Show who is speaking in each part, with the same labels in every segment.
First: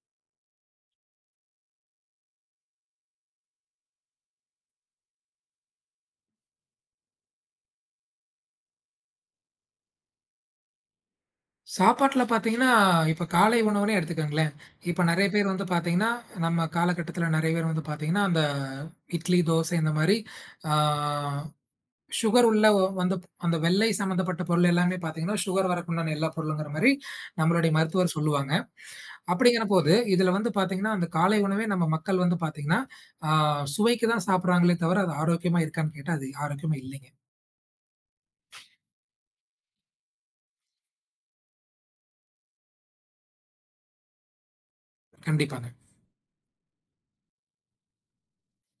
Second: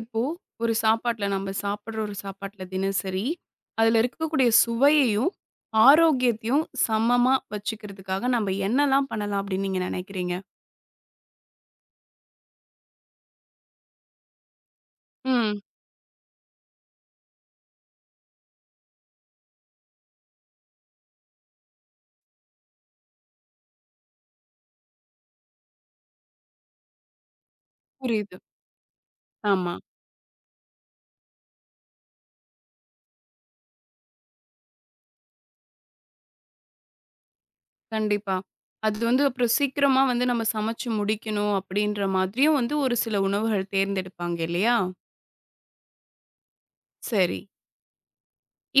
Speaker 1: இப்போ ஒரு சாப்பாட்ல நம்ம சாப்பிடுற ஒரு சாப்பாட்ல தினசரி, அதுல இருக்கக்கூடிய சுவையையும், ஆரோக்கியத்தையும் சமமா வச்சுக்கிறதுக்காக நம்ம என்னலாம் பண்ணலாம் அப்படின்னு நீங்க நினைக்கிறீங்க?
Speaker 2: சாப்பாட்ல பார்த்தீங்கன்னா, இப்ப காலை உணவுன்னே எடுத்துக்கங்களேன். இப்ப நெறைய பேர்
Speaker 1: ம்.
Speaker 2: வந்து பார்த்தீங்கன்னா, நம்ம காலகட்டத்தில நெறைய பேர் வந்து பார்த்தீங்கன்னா, அந்த இட்லி, தோசை இந்த மாரி ஆ சுகர் உள்ள வந்து அந்த வெள்ளை சம்மந்தப்பட்ட பொருள் எல்லாமே பார்த்தீங்கன்னா, சுகர் வரக்கு உண்டான எல்லா பொருளுங்கிற மாரி நம்மளுடைய மருத்துவர்
Speaker 1: புரியுது.
Speaker 2: சொல்லுவாங்க. அப்படிங்கிற
Speaker 1: ஆமா.
Speaker 2: போது, இதில வந்து பார்த்தீங்கன்னா, அந்த காலை உணவே நம்ம மக்கள் வந்து பார்த்தீங்கன்னா, ஆ சுவைக்கு தான் சாப்பிடுறாங்களே தவிர, அது ஆரோக்கியமா இருக்கான்னு கேட்டா, அது ஆரோக்கியமா இல்லைங்க.
Speaker 1: கண்டிப்பா. அது வந்து அப்புறம் சீக்கிரமா வந்து நம்ம சமைச்சு முடிக்கணும் அப்படின்ற மாதிரியும் வந்து ஒரு சில உணவுகள் தேர்ந்தெடுப்பாங்க இல்லையா?
Speaker 2: கண்டிப்பாங்க.
Speaker 1: சரி.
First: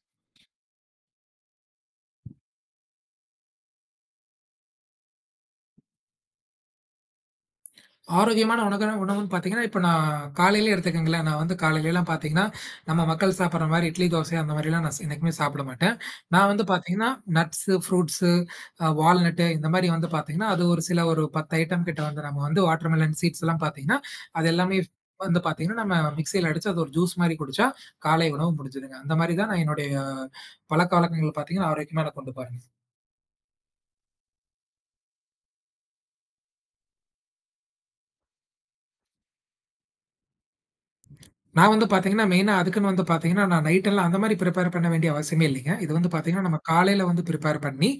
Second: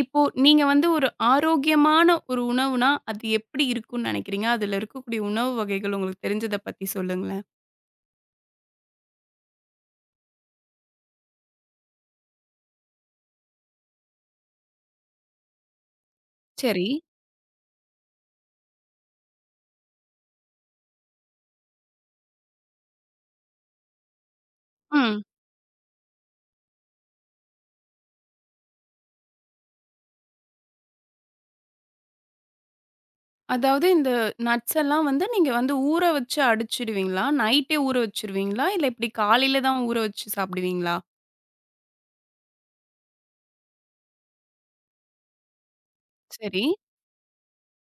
Speaker 1: இப்போ நீங்க வந்து ஒரு ஆரோக்கியமான ஒரு உணவுனா, அது எப்படி இருக்கும்னு நினைக்கிறீங்க? அதுல இருக்கக்கூடிய உணவு வகைகள் உங்களுக்கு தெரிஞ்சத பத்தி சொல்லுங்களேன்.
Speaker 2: ஆரோக்கியமான உணவுன்னு பார்த்தீங்கன்னா, இப்ப நான் காலையிலே எடுத்துக்கங்களேன், நான் வந்து காலையிலலாம் பார்த்தீங்கன்னா, நம்ம மக்கள் சாப்பிடுற மாரி இட்லி, தோசை அந்த மாரிலாம் நான் என்னைக்குமே சாப்பிட மாட்டேன். நான் வந்து
Speaker 1: சரி.
Speaker 2: பார்த்தீங்கன்னா, நட்ஸு, ஃப்ரூட்ஸு, வால்நட்டு இந்த மாரி வந்து பார்த்தீங்கன்னா, அது ஒரு சில 10 ஐட்டம் கிட்ட வந்து நம்ம வந்து வாட்டர்மெலன் சீட்ஸ்லாம் பார்த்தீங்கன்னா, அது எல்லாமே
Speaker 1: ம்.
Speaker 2: வந்து பார்த்தீங்கன்னா, நம்ம மிக்ஸியில அடிச்சு அது ஒரு ஜூஸ் மாரி குடிச்சா, காலை உணவு முடிஞ்சுதுங்க. அந்த மாரி தான் நான் என்னுடைய பழக்கவழக்கங்கள் பார்த்தீங்கன்னா, ஆரோக்கியமா நான் கொண்டு போறேங்க.
Speaker 1: அதாவது இந்த நட்ஸ் எல்லாம் வந்து நீங்க வந்து ஊற வச்சு அடிச்சுடுவீங்களா? நைட்டே ஊற வச்சுருவீங்களா? இல்ல இப்டி காலையில தான் ஊற வச்சு சாப்பிடுவீங்களா?
Speaker 2: நான் வந்து பார்த்தீங்கன்னா, மெயினா அதுக்குன்னு வந்து பார்த்தீங்கன்னா, நான் நைட் எல்லாம் அந்த மாரி பிரிப்பேர் பண்ண வேண்டிய அவசியமே இல்லைங்க. இது வந்து பார்த்தீங்கன்னா, நம்ம
Speaker 1: சரி.
Speaker 2: காலையில வந்து பிரிப்பேர் பண்ணி,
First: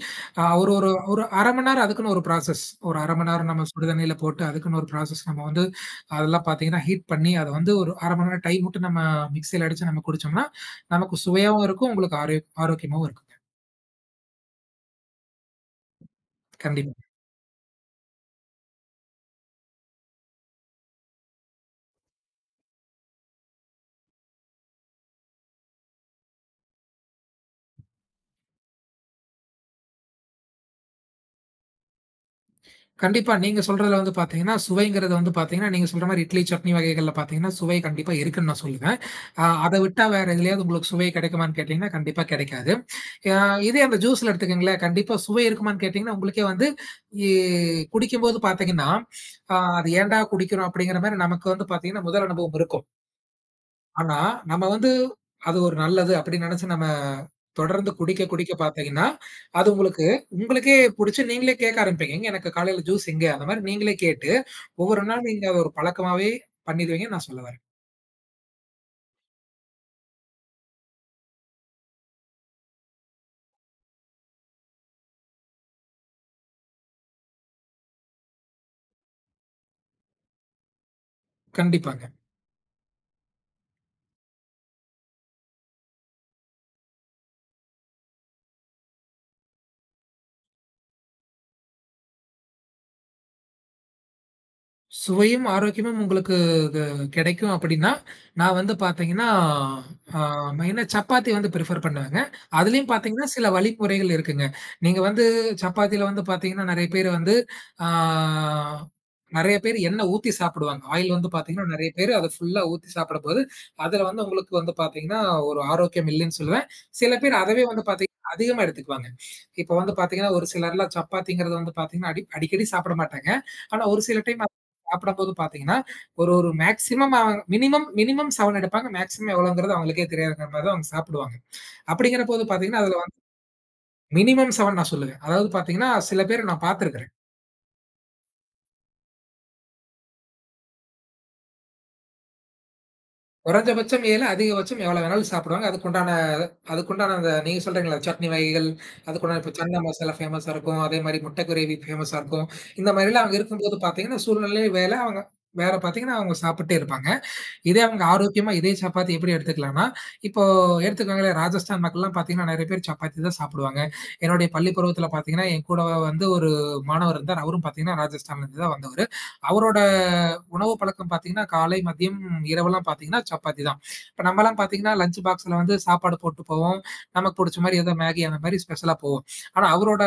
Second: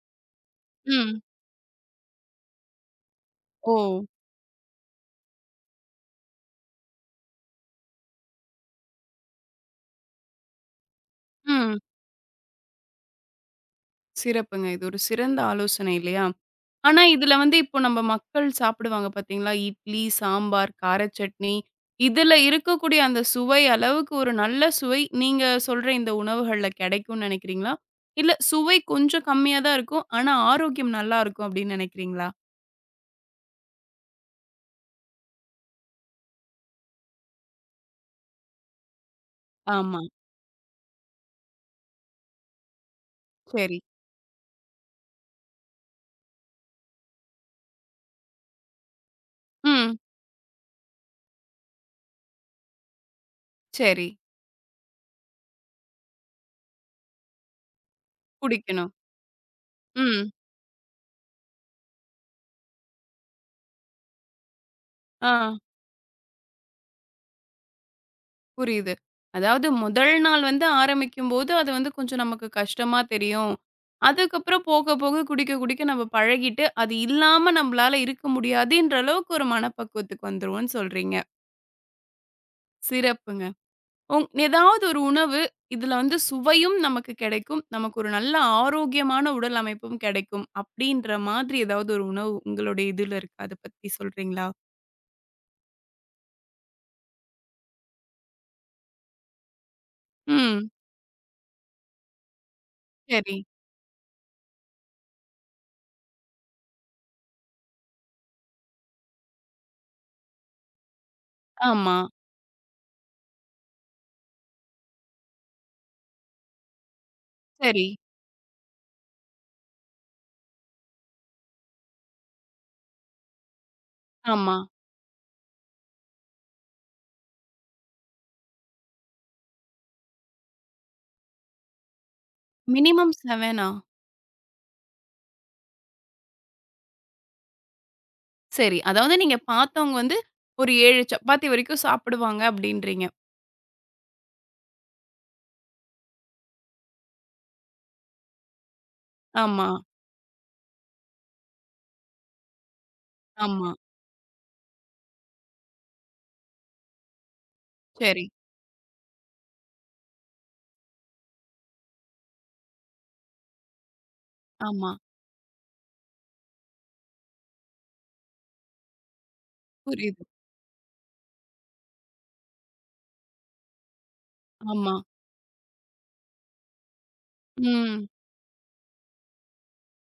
Speaker 2: அ ஒரு ஒரு
Speaker 1: ம்.
Speaker 2: ஒரு 1/2 மணி நேரம் அதுக்குன்னு ஒரு ப்ராசஸ். ஒரு 1/2 மணி நேரம் நம்ம
Speaker 1: ஓ!
Speaker 2: சுடு தண்ணீல போட்டு, அதுக்குன்னு ஒரு ப்ராசஸ் நம்ம வந்து அதெல்லாம் பார்த்தீங்கன்னா, ஹீட் பண்ணி அத வந்து ஒரு 1/2 மணி நேரம் டைம் விட்டு நம்ம மிக்ஸியில அடிச்சு நம்ம குடிச்சோம்னா, நமக்கு சுவையாவும்
Speaker 1: ம்.
Speaker 2: இருக்கும். உங்களுக்கு ஆரோக்கியமாவும் இருக்குங்க.
Speaker 1: சிறப்புங்க. இது ஒரு சிறந்த ஆலோசனை இல்லையா?
Speaker 2: கண்டிப்பா.
Speaker 1: ஆனா இதுல வந்து இப்போ நம்ம மக்கள் சாப்பிடுவாங்க பார்த்தீங்களா? இட்லி, சாம்பார், கார சட்னி இதுல இருக்கக்கூடிய அந்த சுவை அளவுக்கு ஒரு நல்ல சுவை நீங்க சொல்ற இந்த உணவுகள்ல கிடைக்கும்னு நினைக்கிறீங்களா? இல்ல சுவை கொஞ்சம் கம்மியா தான் இருக்கும். ஆனா ஆரோக்கியம் நல்லா இருக்கும் அப்டின்னு நினைக்கிறீங்களா?
Speaker 2: கண்டிப்பா. நீங்க சொல்றதுல வந்து பார்த்தீங்கன்னா, சுவைங்கிறது வந்து பார்த்தீங்கன்னா, நீங்க சொல்ற மாரி இட்லி, சட்னி வகைகள்ல பார்த்தீங்கன்னா, சுவை கண்டிப்பா இருக்குன்னு நான் சொல்லுவேன். அத
Speaker 1: ஆமா.
Speaker 2: விட்டா வேற எதுலயாவது உங்களுக்கு சுவை கிடைக்குமான்னு கேட்டீங்கன்னா, கண்டிப்பா கிடைக்காது. அ
Speaker 1: சரி.
Speaker 2: இதே அந்த ஜூஸ்ல எடுத்துக்கங்களேன், கண்டிப்பா சுவை இருக்குமான்னு கேட்டீங்கன்னா, உங்களுக்கே வந்து எ குடிக்கும்போது பார்த்தீங்கன்னா, அது
Speaker 1: ம்.
Speaker 2: ஏன்டா குடிக்கிறோம்? அப்படிங்கிற மாரி நமக்கு வந்து பார்த்தீங்கன்னா, முதல் அனுபவம் இருக்கும்.
Speaker 1: சரி.
Speaker 2: ஆனா, நம்ம வந்து அது ஒரு நல்லது அப்படின்னு நெனச்சு நம்ம தொடர்ந்து குடிக்க, குடிக்க
Speaker 1: குடிக்கணும்.
Speaker 2: பாத்தீங்கன்னா, அது உங்களுக்கு
Speaker 1: ம்.
Speaker 2: உங்களுக்கே புடிச்சு நீங்களே கேட்க ஆரம்பிப்பீங்க. "எங்க எனக்கு காலையில ஜூஸ் எங்க?" அந்த மாரி நீங்களே கேட்டு, ஒவ்வொரு நாள்
Speaker 1: ஆ
Speaker 2: நீங்க அத ஒரு பழக்கமாவே பண்ணிருவீங்கன்னு நான் சொல்ல வரேன்.
Speaker 1: புரியுது. அதாவது முதல் நாள் வந்து ஆரம்பிக்கும்போது, அது வந்து கொஞ்சம் நமக்கு கஷ்டமா தெரியும். அதுக்கப்புறம் போக, போக குடிக்க, குடிக்க நம்ம பழகிட்டு, அது இல்லாம நம்மளால இருக்க முடியாதுன்ற அளவுக்கு ஒரு மனப்பக்குவத்துக்கு வந்துருவோம்னு சொல்றீங்க.
Speaker 2: கண்டிப்பா.
Speaker 1: சிறப்புங்க. ஏதாவது ஒரு உணவு, இதுல வந்து சுவையும் நமக்கு கிடைக்கும். நமக்கு ஒரு நல்ல ஆரோக்கியமான உடல் அமைப்பும் கிடைக்கும். அப்படின்ற மாதிரி ஏதாவது ஒரு உணவு உங்களுடைய இதுல இருக்கா? அத பத்தி சொல்றீங்களா?
Speaker 2: சுவையும், ஆரோக்கியமும் உங்களுக்கு க கிடைக்கும் அப்படின்னா, நான் வந்து பார்த்தீங்கன்னா, ஆ
Speaker 1: ம்.
Speaker 2: மெயினா சப்பாத்தி வந்து பிரிஃபர் பண்ணுவேங்க. அதுலயும் பார்த்தீங்கன்னா,
Speaker 1: சரி.
Speaker 2: சில வழிமுறைகள் இருக்குங்க. நீங்க வந்து சப்பாத்தில வந்து பார்த்தீங்கன்னா, நெறைய பேர் வந்து ஆ நெறைய பேர் எண்ணெய் ஊத்தி சாப்பிடுவாங்க. ஆயில் வந்து பார்த்தீங்கன்னா, நெறைய
Speaker 1: ஆமா.
Speaker 2: பேர் அத ஃபுல்லா ஊத்தி சாப்பிடும்போது, அதுல வந்து உங்களுக்கு வந்து பார்த்தீங்கன்னா, ஒரு ஆரோக்கியம் இல்லைன்னு சொல்லுவேன். சில பேர் அதவே வந்து
Speaker 1: சரி.
Speaker 2: பார்த்தீங்கன்னா, அதிகமா எடுத்துக்குவாங்க. இப்ப வந்து பார்த்தீங்கன்னா, ஒரு சிலர்லாம் சப்பாத்திங்கிறது வந்து பார்த்தீங்கன்னா, அடிக்கடி சாப்பிட மாட்டாங்க. ஆனா, ஒரு சில டைம்
Speaker 1: ஆமா.
Speaker 2: சாப்பிடும்போது பார்த்தீங்கன்னா, ஒரு ஒரு மேக்ஸிமம் அவங்க மினிமம் மினிமம் 7 எடுப்பாங்க. மேக்ஸிமம் எவ்வளோங்கிறது அவங்களுக்கே தெரியாதுங்கிற மாரி தான் அவங்க சாப்பிடுவாங்க. அப்படிங்கிற போது பார்த்தீங்கன்னா, அதில
Speaker 1: மினிமம்
Speaker 2: வந்து
Speaker 1: 7ஆ?
Speaker 2: மினிமம் 7 நான் சொல்லுவேன். அதாவது பார்த்தீங்கன்னா, சில பேர நான் பார்த்துருக்கிறேன்.
Speaker 1: சரி. அதாவது நீங்க பார்த்தவங்க வந்து ஒரு 7 சப்பாத்தி வரைக்கும் சாப்பிடுவாங்க அப்டின்றீங்க.
Speaker 2: குறைஞ்சபட்சம் 7 அதிகபட்சம் எவ்வளோ வேணாலும் சாப்பிடுவாங்க. அதுக்குண்டான அதுக்குண்டான அந்த நீங்க சொல்றீங்கல்ல சட்னி வகைகள், அதுக்குண்டான இப்போ
Speaker 1: ஆமா,
Speaker 2: சன்னா மசாலா ஃபேமஸா இருக்கும். அதே மாரி முட்டை கிரேவி ஃபேமஸா இருக்கும். இந்த மாரிலாம் அவங்க
Speaker 1: ஆமா.
Speaker 2: இருக்கும்போது பார்த்தீங்கன்னா, சூழ்நிலை வேல அவங்க வேற பார்த்தீங்கன்னா, அவங்க சாப்பிட்டே இருப்பாங்க. இதே அவங்க
Speaker 1: சரி.
Speaker 2: ஆரோக்கியமா இதே சப்பாத்தி எப்படி எடுத்துக்கலான்னா, இப்போ எடுத்துக்கோங்களேன் ராஜஸ்தான் மக்கள்லாம் பார்த்தீங்கன்னா, நெறைய பேர் சப்பாத்தி தான் சாப்பிடுவாங்க. என்னுடைய பள்ளி
Speaker 1: ஆமா.
Speaker 2: பருவத்தில பார்த்தீங்கன்னா, என் கூட வந்து ஒரு மாணவர் இருந்தார். அவரும் பார்த்தீங்கன்னா, ராஜஸ்தான்லேருந்து தான் வந்தவரு. அவரோட
Speaker 1: புரியுது.
Speaker 2: உணவு பழக்கம் பார்த்தீங்கன்னா, காலை, மதியம், இரவெல்லாம் பார்த்தீங்கன்னா சப்பாத்தி தான். இப்ப நம்மலாம் பார்த்தீங்கன்னா,
Speaker 1: ஆமா.
Speaker 2: லஞ்ச் பாக்ஸ்ல வந்து சாப்பாடு போட்டு போவோம். நமக்கு புடிச்ச மாரி ஏதோ
Speaker 1: ம்,
Speaker 2: மேகி அந்த மாரி ஸ்பெஷலா போவோம். ஆனா அவரோட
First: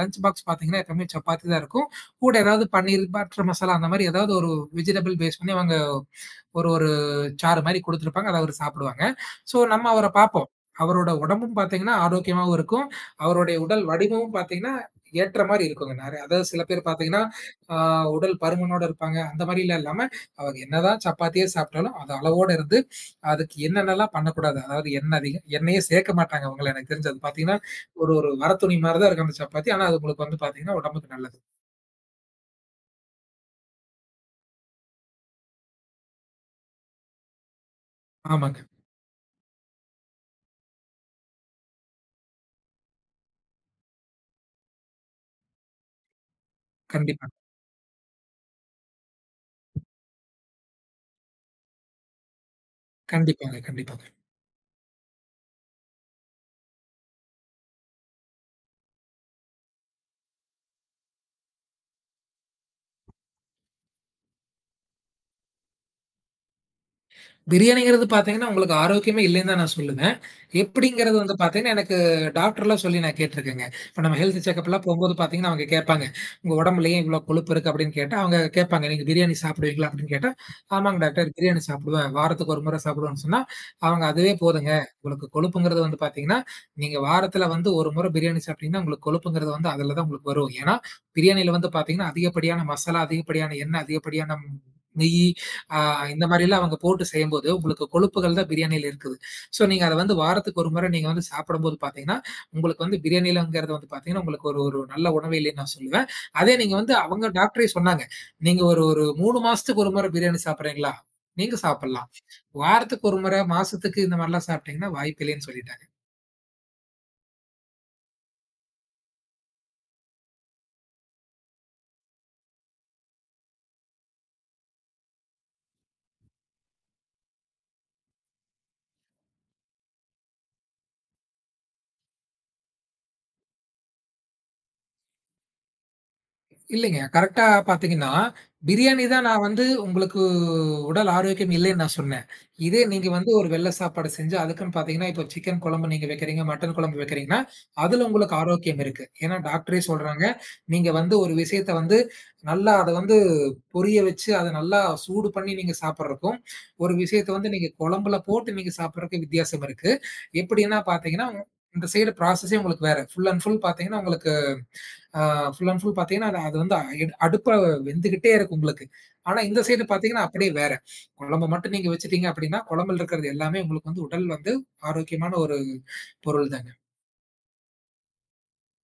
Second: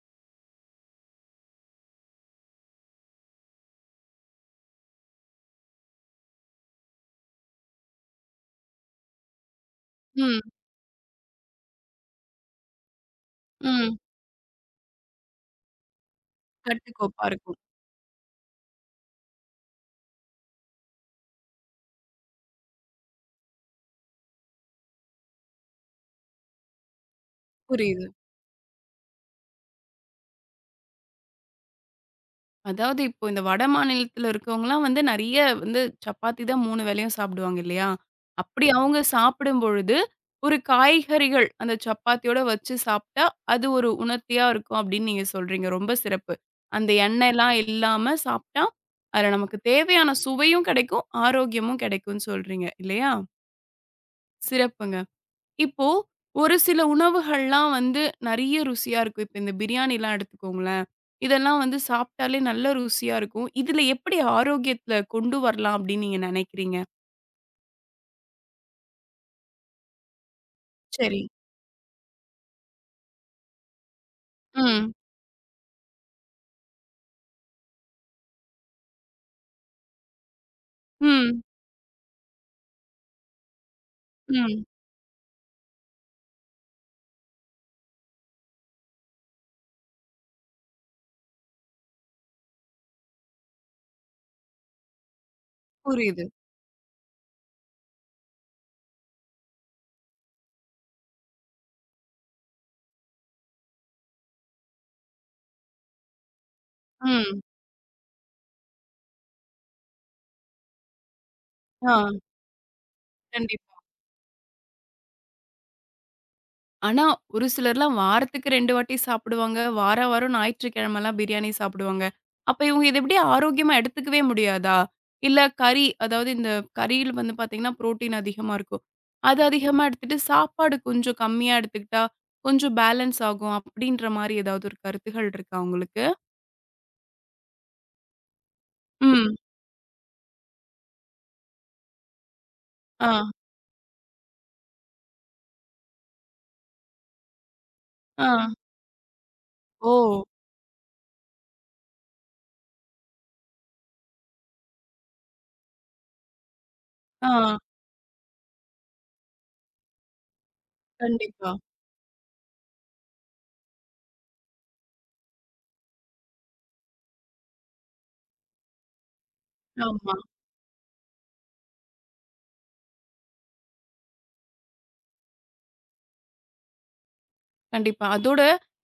Speaker 2: லஞ்ச் பாக்ஸ் பார்த்தீங்கன்னா, எப்பவுமே சப்பாத்தி தான் இருக்கும். கூட ஏதாவது பன்னீர், பட்டர் மசாலா அந்த மாரி ஏதாவது ஒரு வெஜிடபிள் பேஸ் பண்ணி அவங்க ஒரு ஒரு சாறு மாரி குடுத்துருப்பாங்க. அத அவரு சாப்பிடுவாங்க. ஸோ நம்ம அவர
Speaker 1: ம்,
Speaker 2: பார்ப்போம். அவரோட உடம்பும் பார்த்தீங்கன்னா, ஆரோக்கியமாவும் இருக்கும். அவருடைய உடல்
Speaker 1: ம்.
Speaker 2: வடிவமும் பார்த்தீங்கன்னா, ஏற்ற மாரி இருக்குங்க. நெறைய அதாவது சில பேர் பார்த்தீங்கன்னா,
Speaker 1: கட்டுக்கோப்பா இருக்கும்.
Speaker 2: ஆ உடல் பருமனோட இருப்பாங்க. அந்த மாரிலாம் இல்லாம, அவங்க என்னதான் சப்பாத்தியே சாப்பிட்டாலும், அது அளவோட இருந்து, அதுக்கு என்னென்னலாம் பண்ணக்கூடாது. அதாவது எண்ணெய் அதிகம் எண்ணெயே சேர்க்க மாட்டாங்க அவங்கள எனக்கு தெரிஞ்சு. அது பார்த்தீங்கன்னா,
Speaker 1: புரியுது.
Speaker 2: ஒரு ஒரு வரத்துணி மாரி தான் இருக்கும் அந்த சப்பாத்தி. ஆனா அது உங்களுக்கு வந்து பார்த்தீங்கன்னா, உடம்புக்கு நல்லது.
Speaker 1: அதாவது இப்போ இந்த வட மாநிலத்தில இருக்கவங்கலாம் வந்து நெறைய வந்து சப்பாத்தி தான் 3 வேளையும் சாப்பிடுவாங்க இல்லையா?
Speaker 2: ஆமாங்க.
Speaker 1: அப்படி அவங்க சாப்பிடும் பொழுது, ஒரு காய்கறிகள் அந்த சப்பாத்தியோட வச்சு சாப்பிட்டா, அது ஒரு உணர்த்தியா இருக்கும் அப்படின்னு நீங்க சொல்றீங்க. ரொம்ப சிறப்பு. அந்த
Speaker 2: கண்டிப்பா.
Speaker 1: எண்ணெய்லாம் இல்லாம சாப்பிட்டா, அதுல நமக்கு தேவையான சுவையும் கெடைக்கும், ஆரோக்கியமும் கெடைக்கும்னு சொல்றீங்க இல்லையா?
Speaker 2: கண்டிப்பாங்க, கண்டிப்பா.
Speaker 1: சிறப்புங்க. இப்போ ஒரு சில உணவுகள்லாம் வந்து நெறைய ருசியா இருக்கும். இப்ப இந்த பிரியாணிலாம் எடுத்துக்கோங்களேன். இதெல்லாம் வந்து சாப்ட்டாலே நல்ல ருசியா இருக்கும். இதுல எப்படி ஆரோக்கியத்துல கொண்டு வரலாம் அப்படின்னு நீங்க நெனைக்கிறீங்க?
Speaker 2: பிரியாணிங்கிறது பார்த்தீங்கன்னா, உங்களுக்கு ஆரோக்கியமே இல்லைன்னு தான் நான் சொல்லுவேன். எப்படிங்கிறது
Speaker 1: சரி.
Speaker 2: வந்து பார்த்தீங்கன்னா, எனக்கு டாக்டர்லாம் சொல்லி நான் கேட்டுருக்கேங்க. இப்ப நம்ம ஹெல்த் செக்கப்லாம்
Speaker 1: ம்.
Speaker 2: போம்போது பார்த்தீங்கன்னா, அவங்க கேட்பாங்க. "உங்க உடம்புல ஏன் இவ்வளோ கொழுப்பு இருக்கு?" அப்படின்னு கேட்டா, அவங்க கேட்பாங்க, "நீங்க பிரியாணி சாப்பிடுவீங்களா?" அப்படின்னு கேட்டா, "ஆமாங்க டாக்டர்
Speaker 1: ம்.
Speaker 2: பிரியாணி சாப்பிடுவேன். வாரத்துக்கு ஒரு முறை சாப்பிடுவேன்னு" சொன்னா, அவங்க "அதுவே
Speaker 1: ம்.
Speaker 2: போதுங்க. உங்களுக்கு கொழுப்புங்கிறது வந்து பார்த்தீங்கன்னா, நீங்க வாரத்துல வந்து ஒரு முறை பிரியாணி சாப்பிட்டீங்கன்னா, உங்களுக்கு கொழுப்புங்கிறது வந்து அதுல தான் உங்களுக்கு வரும். ஏன்னா, பிரியாணியில வந்து பார்த்தீங்கன்னா, அதிகப்படியான மசாலா, அதிகப்படியான எண்ணெய், அதிகப்படியான நெய். ஆ இந்த
Speaker 1: புரியுது.
Speaker 2: மாரிலாம் அவங்க போட்டு செய்யும்போது, உங்களுக்கு கொழுப்புகள் தான் பிரியாணியில இருக்குது. ஸோ நீங்க அத வந்து வாரத்துக்கு ஒரு முறை நீங்க வந்து சாப்பிடும்போது பார்த்தீங்கன்னா, உங்களுக்கு வந்து பிரியாணிலங்கிறது வந்து பார்த்தீங்கன்னா, உங்களுக்கு ஒரு ஒரு நல்ல உணவில்லைன்னு நான் சொல்லுவேன். அதே நீங்க வந்து அவங்க
Speaker 1: ம்.
Speaker 2: டாக்டரே சொன்னாங்க. நீங்க ஒரு ஒரு 3 மாசத்துக்கு ஒரு முறை பிரியாணி சாப்பிடுறீங்களா? நீங்க
Speaker 1: ஆ.
Speaker 2: சாப்பிடலாம். வாரத்துக்கு ஒரு முறை,
Speaker 1: கண்டிப்பா.
Speaker 2: மாசத்துக்கு இந்த மாரிலாம் சாப்பிட்டீங்கன்னா வாய்ப்பில்லைன்னு சொல்லிட்டாங்க.
Speaker 1: ஆனா, ஒரு சிலர்லாம் வாரத்துக்கு 2 வாட்டி சாப்பிடுவாங்க. வாரா வாரம் ஞாயிற்றுக்கிழமைலாம் பிரியாணி சாப்பிடுவாங்க. அப்ப இவங்க இத எப்படி ஆரோக்கியமா எடுத்துக்கவே முடியாதா? இல்ல கறி, அதாவது இந்த கறியில வந்து பார்த்தீங்கன்னா, புரோட்டீன் அதிகமா இருக்கும். அது அதிகமா எடுத்துட்டு, சாப்பாடு கொஞ்சம் கம்மியா எடுத்துக்கிட்டா, கொஞ்சம் பேலன்ஸ் ஆகும். அப்படின்ற மாரி ஏதாவது ஒரு கருத்துகள் இருக்கா உங்களுக்கு?
Speaker 2: இல்லைங்க. கரெக்ட்டா பார்த்தீங்கன்னா, பிரியாணி தான்
Speaker 1: ம்.
Speaker 2: நான் வந்து உங்களுக்கு உடல் ஆரோக்கியம் இல்லைன்னு நான் சொன்னேன். இதே நீங்க
Speaker 1: ஆ,
Speaker 2: வந்து ஒரு வெள்ள சாப்பாடு செஞ்சு, அதுக்குன்னு பார்த்தீங்கன்னா, இப்போ சிக்கன் குழம்பு நீங்க வைக்கிறீங்க, மட்டன் குழம்பு வைக்கிறீங்கன்னா, அதுல
Speaker 1: ஆ.
Speaker 2: உங்களுக்கு ஆரோக்கியம் இருக்கு. ஏன்னா டாக்டரே
Speaker 1: ஓ!
Speaker 2: சொல்றாங்க, நீங்க வந்து ஒரு விஷயத்த வந்து நல்லா அத வந்து பொரிய வச்சு, அத நல்லா சூடு பண்ணி நீங்க சாப்பிடுறதுக்கும், ஒரு விஷயத்த வந்து
Speaker 1: ஆ.
Speaker 2: நீங்க குழம்புல போட்டு நீங்க சாப்பிடுறதுக்கும் வித்தியாசம் இருக்கு. எப்படின்னா பார்த்தீங்கன்னா,
Speaker 1: கண்டிப்பா.
Speaker 2: இந்த சைடு ப்ராசஸே உங்களுக்கு வேற. ஃபுல் அண்ட் ஃபுல் பார்த்தீங்கன்னா உங்களுக்கு ஆ ஃபுல் அண்ட் ஃபுல் பார்த்தீங்கன்னா, அது அது வந்து அடுப்புல வெந்துகிட்டே இருக்கும் உங்களுக்கு. ஆனா இந்த சைடு
Speaker 1: ஆமா.
Speaker 2: பார்த்தீங்கன்னா, அப்படியே வேற. குழம்ப மட்டும் நீங்க வச்சுட்டீங்க அப்படின்னா, குழம்புல இருக்கிறது எல்லாமே உங்களுக்கு வந்து உடல் வந்து ஆரோக்கியமான ஒரு பொருள் தாங்க.
Speaker 1: கண்டிப்பா. அதோட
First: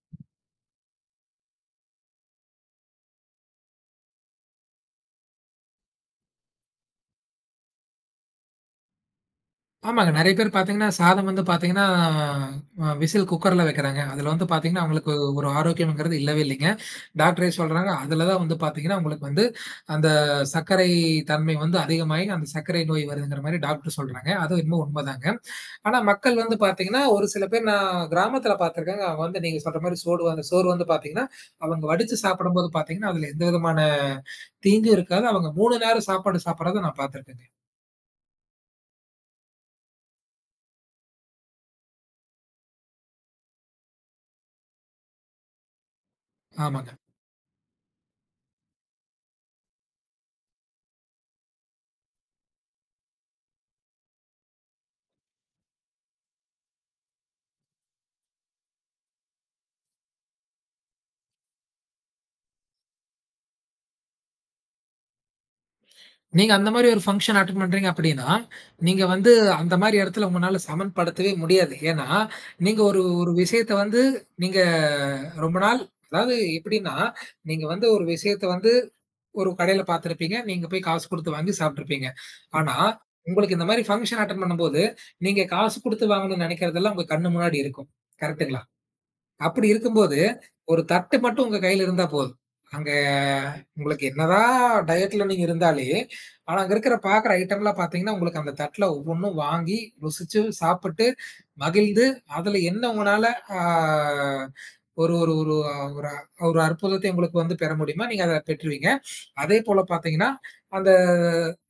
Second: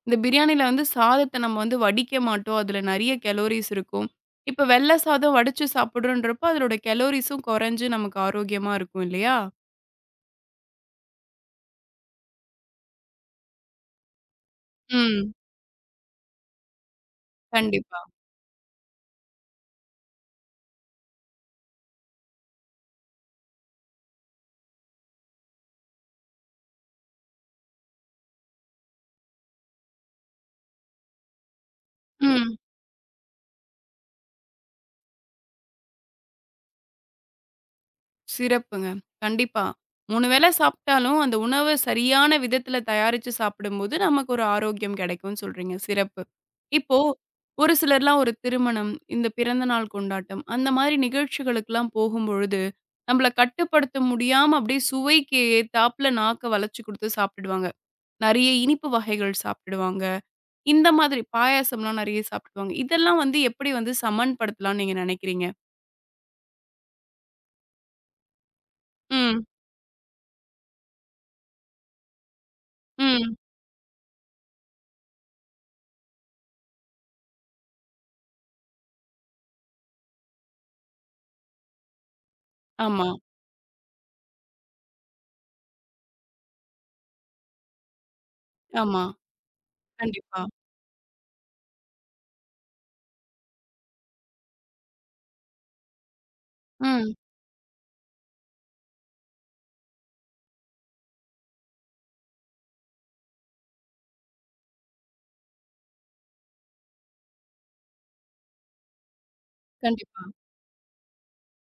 Speaker 1: இந்த பிரியாணில வந்து சாதத்த நம்ம வந்து வடிக்க மாட்டோம். அதுல நெறைய கேலோரிஸ் இருக்கும். இப்ப வெள்ள சாதம் வடிச்சு சாப்பிடுறோன்றப்போ, அதோட கேலோரிஸும் குறைஞ்சு நமக்கு ஆரோக்கியமா இருக்கும் இல்லையா?
Speaker 2: ஆமாங்க. நெறைய பேர் பார்த்தீங்கன்னா, சாதம் வந்து பார்த்தீங்கன்னா, விசில் குக்கர்ல வைக்கிறாங்க. அதுல வந்து பார்த்தீங்கன்னா, அவங்களுக்கு
Speaker 1: ம்.
Speaker 2: ஒரு ஆரோக்கியம்ங்கிறது இல்லவே இல்லைங்க. டாக்டரே சொல்றாங்க,
Speaker 1: கண்டிப்பா.
Speaker 2: அதுல தான் வந்து பார்த்தீங்கன்னா, உங்களுக்கு வந்து அந்த சர்க்கரை தன்மை வந்து அதிகமாகி, அந்த சர்க்கரை நோய் வருதுங்கிற மாரி டாக்டர் சொல்றாங்க. அதுவும் என்னமோ உண்மதாங்க. ஆனா, மக்கள் வந்து பாத்தீங்கன்னா, ஒரு சில பேர் நான் கிராமத்தில பாத்துருக்கேங்க. அவங்க வந்து நீங்க சொல்ற மாரி சோடு அந்த சோறு வந்து பாத்தீங்கன்னா, அவங்க வடிச்சு
Speaker 1: ம்.
Speaker 2: சாப்பிடும்போது பாத்தீங்கன்னா, அதுல எந்த விதமான தீங்கும் இருக்காது. அவங்க 3 நேரம் சாப்பாடு சாப்பிடுறத நான் பாத்துருக்கேங்க.
Speaker 1: சிறப்புங்க. கண்டிப்பா. 3 வேள சாப்பிட்டாலும், அந்த உணவு சரியான விதத்தில தயாரிச்சு சாப்பிடும்போது, நமக்கு ஒரு ஆரோக்கியம் கெடைக்கும்னு சொல்றீங்க. சிறப்பு.
Speaker 2: ஆமாங்க.
Speaker 1: இப்போ ஒரு சிலர்லாம் ஒரு திருமணம், இந்த பிறந்த நாள் கொண்டாட்டம், அந்த மாரி நிகழ்ச்சிகளுக்கெல்லாம் போகும்பொழுது, நம்மள கட்டுப்படுத்த முடியாம அப்படியே சுவைக்கு ஏத்தாப்புல நாக்க வளச்சு குடுத்து சாப்பிடுவாங்க. நெறைய இனிப்பு வகைகள் சாப்பிடுவாங்க. இந்த மாதிரி பாயாசம்லாம் நெறைய சாப்பிடுவாங்க. இதெல்லாம் வந்து எப்படி வந்து சமன்படுத்தலாம்னு நீங்க நெனைக்கிறீங்க?
Speaker 2: நீங்க அந்த மாரி ஒரு ஃபங்ஷன் அட்டெண்ட் பண்றீங்க அப்படின்னா, நீங்க வந்து
Speaker 1: ம்,
Speaker 2: அந்த மாரி இடத்துல உங்கனால சமன்படுத்தவே முடியாது. ஏன்னா, நீங்க ஒரு ஒரு
Speaker 1: ம்.
Speaker 2: விஷயத்த வந்து நீங்க ரொம்ப நாள் அதாவது எப்படின்னா, நீங்க வந்து ஒரு விஷயத்த வந்து ஒரு கடையில பார்த்திருப்பீங்க. நீங்க போய் காசு குடுத்து வாங்கி சாப்பிட்டுருப்பீங்க. ஆனா,
Speaker 1: ஆமா,
Speaker 2: உங்களுக்கு இந்த மாரி ஃபங்ஷன் அட்டெண்ட் பண்ணும்போது, நீங்க காசு குடுத்து வாங்கணும்னு நெனைக்கிறதெல்லாம் உங்க கண்ணு முன்னாடி இருக்கும். கரெக்ட்டுங்களா?
Speaker 1: ஆமா.
Speaker 2: அப்படி இருக்கும்போது,
Speaker 1: கண்டிப்பா.
Speaker 2: ஒரு தட்டு மட்டும் உங்க கையில இருந்தா போதும். அங்க உங்களுக்கு என்னதான் டயட்ல நீங்க இருந்தாலே, ஆனா அங்க இருக்கிற
Speaker 1: ம்.
Speaker 2: பார்க்குற ஐட்டம்லாம் பார்த்தீங்கன்னா, உங்களுக்கு அந்த தட்ல ஒவ்வொன்னும் வாங்கி, ருசிச்சு, சாப்பிட்டு, மகிழ்ந்து, அதுல என்ன உங்கனால ஆ ஒரு ஒரு ஒரு ஒரு ஒரு அற்புதத்தை உங்களுக்கு வந்து பெற முடியுமோ, நீங்க அத பெற்றுருவீங்க. அதே போல
Speaker 1: கண்டிப்பா.
Speaker 2: பார்த்தீங்கன்னா, அந்த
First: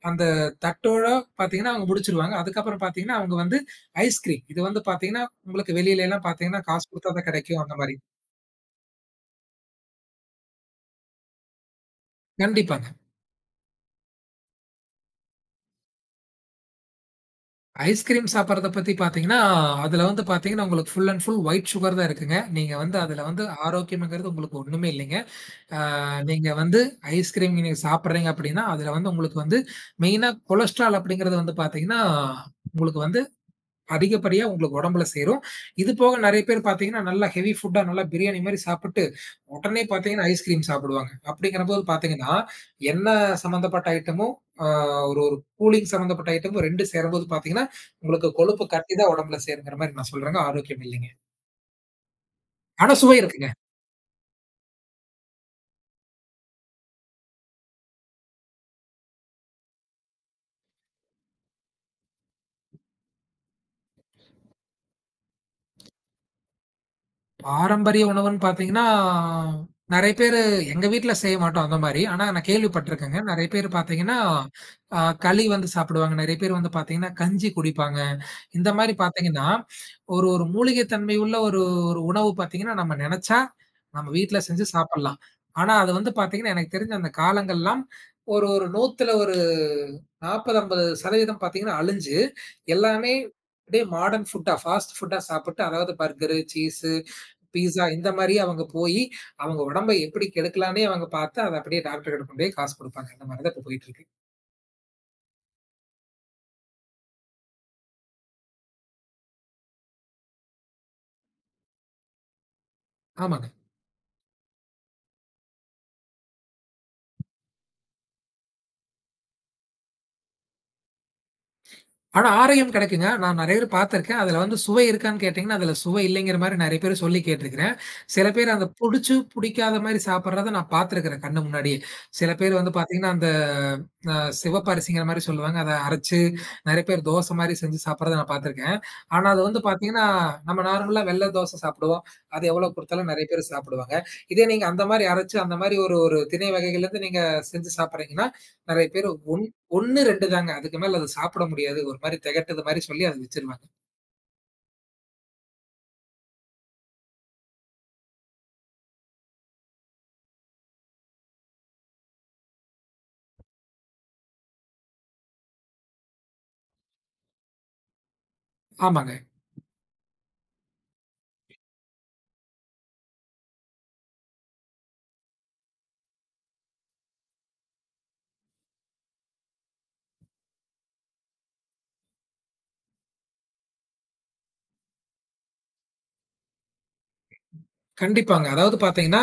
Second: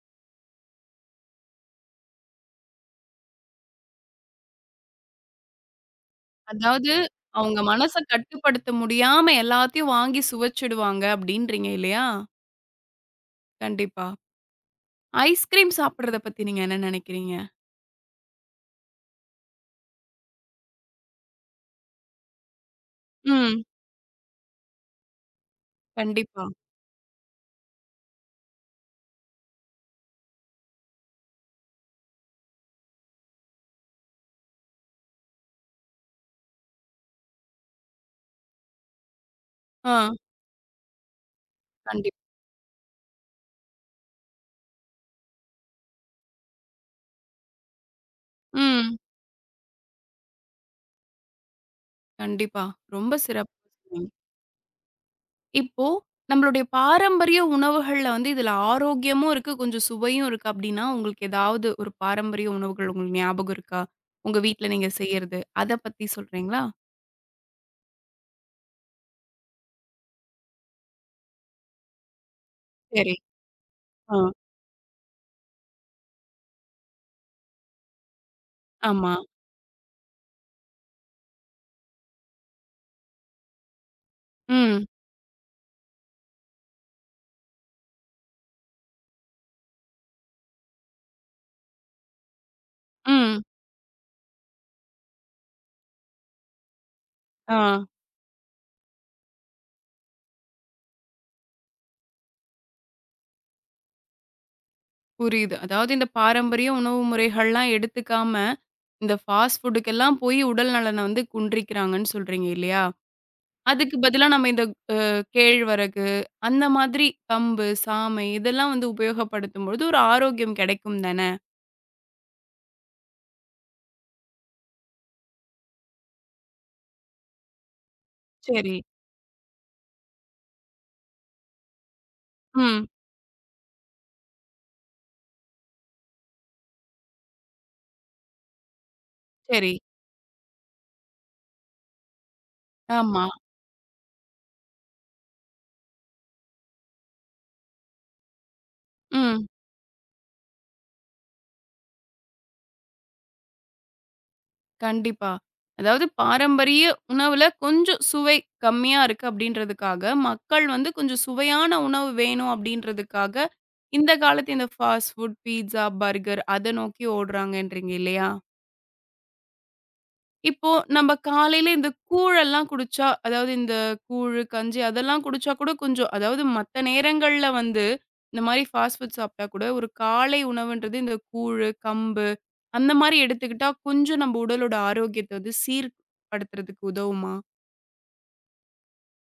Speaker 2: அந்த தட்டோட பார்த்தீங்கன்னா, அவங்க முடிச்சுருவாங்க. அதுக்கப்புறம் பார்த்தீங்கன்னா, அவங்க வந்து ஐஸ்கிரீம். இது வந்து பார்த்தீங்கன்னா, உங்களுக்கு வெளியிலலாம் பார்த்தீங்கன்னா, காசு
Speaker 1: அதாவது
Speaker 2: குடுத்தா தான்
Speaker 1: அவங்க
Speaker 2: கிடைக்கும் அந்த
Speaker 1: மனச
Speaker 2: மாரி.
Speaker 1: கட்டுப்படுத்த முடியாம எல்லாத்தையும் வாங்கி சுவைச்சிடுவாங்க அப்டின்றீங்க இல்லையா?
Speaker 2: கண்டிப்பாங்க.
Speaker 1: கண்டிப்பா. ஐஸ்கிரீம் சாப்பிடுறத பத்தி நீங்க என்ன நெனைக்கிறீங்க?
Speaker 2: ஐஸ்கிரீம் சாப்பிடுறத பத்தி பார்த்தீங்கன்னா, அதுல வந்து பார்த்தீங்கன்னா, உங்களுக்கு full and full white sugar தான் இருக்குங்க. நீங்க வந்து அதுல வந்து
Speaker 1: ம்.
Speaker 2: ஆரோக்கியம்ங்கிறது உங்களுக்கு ஒண்ணுமே இல்லைங்க.
Speaker 1: கண்டிப்பா.
Speaker 2: நீங்க வந்து ஐஸ்கிரீம் நீங்க சாப்பிடுறீங்க அப்படின்னா, அதுல வந்து உங்களுக்கு வந்து மெயினா கொலஸ்ட்ரால் அப்படிங்கிறது வந்து பார்த்தீங்கன்னா, உங்களுக்கு வந்து அதிகப்படியா உங்களுக்கு உடம்புல சேரும். இது போக நெறைய பேர் பார்த்தீங்கன்னா, நல்லா ஹெவி ஃபுட்டா நல்லா பிரியாணி மாரி சாப்பிட்டு, உடனே
Speaker 1: ஆ.
Speaker 2: பார்த்தீங்கன்னா, ஐஸ்கிரீம் சாப்பிடுவாங்க. அப்படிங்கிறபோது
Speaker 1: கண்டிப்
Speaker 2: பார்த்தீங்கன்னா, எண்ணெய் சம்மந்தப்பட்ட ஐட்டமும், ஆ ஒரு ஒரு கூலிங் சம்மந்தப்பட்ட ஐட்டமும் 2 சேரும்போது பார்த்தீங்கன்னா, உங்களுக்கு கொழுப்பு கட்டி
Speaker 1: ம்.
Speaker 2: தான் உடம்புல சேருங்கிற மாரி நான் சொல்றேங்க. ஆரோக்கியம் இல்லைங்க.
Speaker 1: கண்டிப்பா.
Speaker 2: ஆனா
Speaker 1: ரொம்ப
Speaker 2: சுவை இருக்குங்க.
Speaker 1: சிறப்பா சொன்னீங்க. இப்போ நம்மளுடைய பாரம்பரிய உணவுகள்ல வந்து இதுல ஆரோக்கியமும் இருக்கு, கொஞ்சம் சுவையும் இருக்கு அப்டின்னா, உங்களுக்கு ஏதாவது ஒரு பாரம்பரிய உணவுகள் உங்களுக்கு ஞாபகம் இருக்கா? உங்க வீட்ல நீங்க செய்யறது. அத பத்தி சொல்றீங்களா?
Speaker 2: பாரம்பரிய உணவுன்னு பார்த்தீங்கன்னா, நெறைய பேரு எங்க வீட்ல செய்ய மாட்டோம் அந்த மாரி. ஆனா நான்
Speaker 1: சரி.
Speaker 2: கேள்விப்பட்டுருக்கேங்க. நெறைய பேர்
Speaker 1: ஆ.
Speaker 2: பார்த்தீங்கன்னா, ஆ களி வந்து சாப்பிடுவாங்க. நெறைய பேர் வந்து பார்த்தீங்கன்னா, கஞ்சி குடிப்பாங்க. இந்த மாரி
Speaker 1: ஆமா.
Speaker 2: பார்த்தீங்கன்னா, ஒரு ஒரு மூலிகை தன்மை உள்ள ஒரு ஒரு உணவு பார்த்தீங்கன்னா, நம்ம நெனச்சா நம்ம வீட்ல செஞ்சு
Speaker 1: ம்.
Speaker 2: சாப்பிடலாம். ஆனா, அது வந்து பார்த்தீங்கன்னா, எனக்கு தெரிஞ்ச அந்த காலங்கள்லாம் ஒரு ஒரு 100ல ஒரு 40, 50% பார்த்தீங்கன்னா அழிஞ்சு, எல்லாமே
Speaker 1: ம்.
Speaker 2: அப்படியே மாடர்ன் ஃபுட்டா, ஃபாஸ்ட் ஃபுட்டா சாப்பிட்டு, அதாவது பர்கரு, சீஸு,
Speaker 1: ஆ
Speaker 2: பீஸா இந்த மாரி அவங்க போயி, அவங்க உடம்ப எப்படி கெடுக்கலான்னே அவங்க பார்த்து, அத அப்படியே டாக்டர் கிட்ட கொண்டு போய் காசு குடுப்பாங்க. இந்த மாரி தான் இப்ப போயிட்டு இருக்கு.
Speaker 1: புரியுது. அதாவது இந்த பாரம்பரிய உணவு முறைகள்லாம் எடுத்துக்காம, இந்த ஃபாஸ்ட் ஃபுட்டுக்கெல்லாம் போய் உடல் நலன வந்து குன்றிக்கிறாங்கன்னு சொல்றீங்க இல்லையா?
Speaker 2: ஆமாங்க.
Speaker 1: அதுக்கு பதிலா நம்ம இந்த கேழ்வரகு, அந்த மாதிரி கம்பு, சாமை இதெல்லாம் வந்து உபயோகப்படுத்தும்பொழுது ஒரு ஆரோக்கியம் கெடைக்கும் தானே?
Speaker 2: ஆனா, ஆரோக்கியம் கிடைக்குங்க. நான் நெறைய பேர் பார்த்துருக்கேன். அதுல வந்து சுவை இருக்கான்னு கேட்டீங்கன்னா, அதுல சுவை இல்லைங்கிற மாரி நெறைய பேர் சொல்லி கேட்டுருக்கிறேன். சில பேர் அந்த
Speaker 1: சரி.
Speaker 2: புடிச்சு, புடிக்காத மாரி சாப்பிடுறத நான் பார்த்துருக்கிறேன் கண்ணு முன்னாடியே. சில பேர் வந்து
Speaker 1: ம்.
Speaker 2: பார்த்தீங்கன்னா, அந்த அ சிவப்பு அரிசிங்கிற மாரி சொல்லுவாங்க. அத அரைச்சு நெறைய பேர் தோசை மாரி செஞ்சு சாப்பிடுறத நான் பார்த்துருக்கேன். ஆனா, அது வந்து
Speaker 1: சரி.
Speaker 2: பார்த்தீங்கன்னா, நம்ம நார்மலா வெள்ள தோசை சாப்பிடுவோம். அது எவ்வளோ குடுத்தாலும்
Speaker 1: ஆமா.
Speaker 2: நெறைய பேர் சாப்பிடுவாங்க. இதே நீங்க அந்த மாரி அரைச்சு, அந்த மாரி ஒரு ஒரு திணை வகைகள்லேருந்து நீங்க செஞ்சு சாப்பிடுறீங்கன்னா, நெறைய பேர்
Speaker 1: ம்.
Speaker 2: ஒண்ணு ரெண்டு தாங்க அதுக்கு மேல அது சாப்பிட முடியாது ஒரு மாதிரி திகட்டுது மாதிரி சொல்லி அதை வச்சிருவாங்க.
Speaker 1: கண்டிப்பா. அதாவது பாரம்பரிய உணவுல கொஞ்சம் சுவை கம்மியா இருக்கு அப்படின்றதுக்காக, மக்கள் வந்து கொஞ்சம் சுவையான உணவு வேணும் அப்படின்றதுக்காக, இந்த காலத்து இந்த ஃபாஸ்ட் ஃபுட், பீட்ஸா, பர்கர் அத நோக்கி ஓடுறாங்கன்றீங்க இல்லையா?
Speaker 2: ஆமாங்க.
Speaker 1: இப்போ நம்ம காலையில இந்த கூழெல்லாம் குடிச்சா, அதாவது இந்த கூழு, கஞ்சி அதெல்லாம் குடிச்சா கூட கொஞ்சம் அதாவது மத்த நேரங்கள்ல வந்து, இந்த மாரி ஃபாஸ்ட் ஃபுட் சாப்பிட்டா கூட ஒரு காலை உணவுன்றது இந்த கூழு, கம்பு அந்த மாரி எடுத்துக்கிட்டா கொஞ்சம் நம்ம உடலோட ஆரோக்கியத்த வந்து சீர்படுத்துறதுக்கு உதவுமா?
Speaker 2: கண்டிப்பாங்க. அதாவது பாத்தீங்கன்னா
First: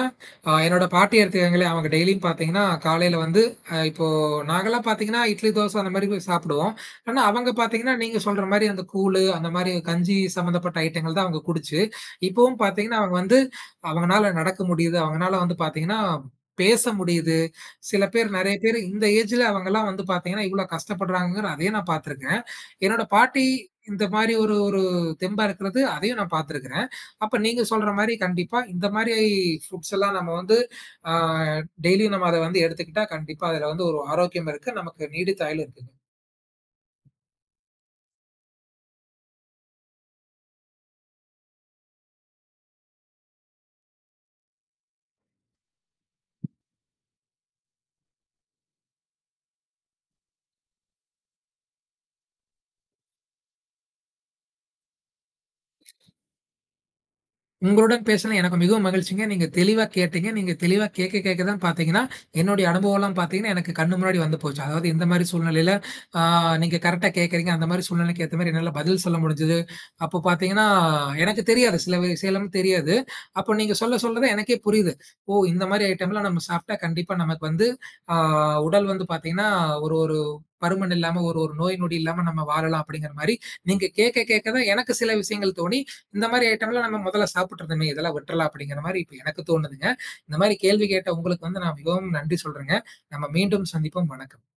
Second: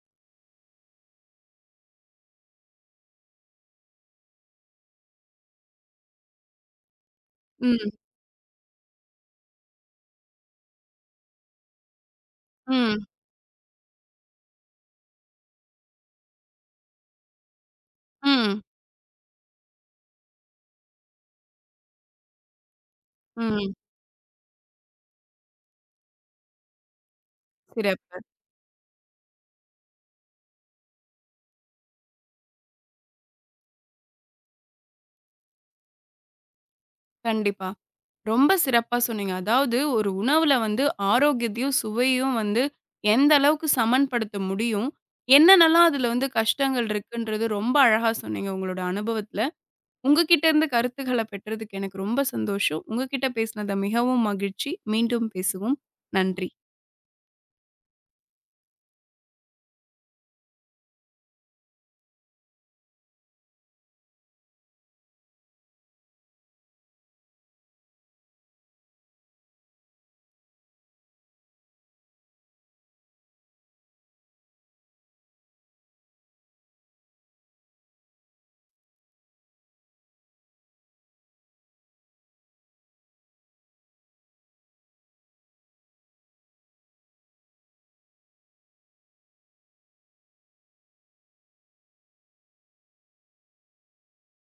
Speaker 2: என்னோட பாட்டி எடுத்துக்காங்களே, அவங்க டெய்லியும் பாத்தீங்கன்னா காலையில வந்து இப்போ நாங்கெல்லாம் பாத்தீங்கன்னா இட்லி தோசை அந்த மாதிரி போய் சாப்பிடுவோம். ஆனா அவங்க
Speaker 1: ம்,
Speaker 2: பாத்தீங்கன்னா நீங்க சொல்ற மாதிரி அந்த கூழு அந்த மாதிரி கஞ்சி சம்பந்தப்பட்ட ஐட்டங்கள் தான் அவங்க குடிச்சு இப்பவும் பாத்தீங்கன்னா
Speaker 1: ம்,
Speaker 2: அவங்க வந்து அவங்கனால நடக்க முடியுது. அவங்கனால வந்து பாத்தீங்கன்னா பேச முடியுது. சில பேர் நிறைய
Speaker 1: ம்,
Speaker 2: பேர் இந்த ஏஜ்ல அவங்கெல்லாம் வந்து பாத்தீங்கன்னா இவ்வளவு கஷ்டப்படுறாங்கிற அதையே நான் பாத்திருக்கேன். என்னோட பாட்டி
Speaker 1: ம்.
Speaker 2: இந்த மாரி ஒரு ஒரு தெம்பா இருக்கிறது, அதையும் நான் பார்த்துருக்கிறேன். அப்ப நீங்க சொல்ற மாரி
Speaker 1: சிறப்பு.
Speaker 2: கண்டிப்பா இந்த மாரி ஃபுட்ஸ் எல்லாம் நம்ம வந்து அ டெய்லியும் நம்ம அத வந்து எடுத்துக்கிட்டா, கண்டிப்பா அதுல வந்து ஒரு ஆரோக்கியம் இருக்கு. நமக்கு நீடித்த ஆயுள் இருக்குங்க.
Speaker 1: கண்டிப்பா. ரொம்ப சிறப்பா சொன்னீங்க. அதாவது ஒரு உணவுல வந்து ஆரோக்கியத்தையும், சுவையும் வந்து எந்த அளவுக்கு சமன்படுத்த முடியும்? என்னென்னலாம் அதுல வந்து கஷ்டங்கள் இருக்குன்றது ரொம்ப அழகா சொன்னீங்க உங்களோட அனுபவத்துல. உங்ககிட்ட இருந்து கருத்துக்கள பெற்றதுக்கு எனக்கு ரொம்ப சந்தோஷம். உங்ககிட்ட பேசினத மிகவும் மகிழ்ச்சி. மீண்டும் பேசுவோம். நன்றி.
Speaker 2: உங்களுடன் பேசுனது எனக்கு மிகவும் மகிழ்ச்சிங்க. நீங்க தெளிவா கேட்டீங்க. நீங்க தெளிவா கேட்க கேட்க தான் பார்த்தீங்கன்னா, என்னுடைய அனுபவம்லாம் பார்த்தீங்கன்னா, எனக்கு கண்ணு முன்னாடி வந்து போச்சு. அதாவது எந்த மாரி சூழ்நிலையில, ஆ நீங்க கரெக்ட்டா கேட்கறீங்க. அந்த மாரி சூழ்நிலைக்கு ஏத்த மாரி என்னால பதில் சொல்ல முடிஞ்சது. அப்போ பார்த்தீங்கன்னா, எனக்கு தெரியாது. சில விஷயம்லாம் தெரியாது. அப்போ நீங்க சொல்ல சொல்ல தான் எனக்கே புரியுது. ஓ! இந்த மாரி ஐட்டம்லாம் நம்ம சாப்பிட்டா கண்டிப்பா நமக்கு வந்து, ஆ உடல் வந்து பார்த்தீங்கன்னா, ஒரு ஒரு பருமன் இல்லாம, ஒரு ஒரு நோய் நொடி இல்லாம நம்ம வாழலாம் அப்படிங்கிற மாரி, நீங்க கேட்க கேட்க தான் எனக்கு சில விஷயங்கள் தோணி, இந்த மாரி ஐட்டம்லாம் நம்ம முதல்ல சாப்பிட்டுருந்தோமே, இதெல்லாம் விட்றலாம் அப்படிங்கிற மாரி இப்ப எனக்கு தோணுதுங்க. இந்த மாரி கேள்வி கேட்ட உங்களுக்கு வந்து நான் மிகவும் நன்றி சொல்றேங்க. நம்ம மீண்டும் சந்திப்போம். வணக்கம்.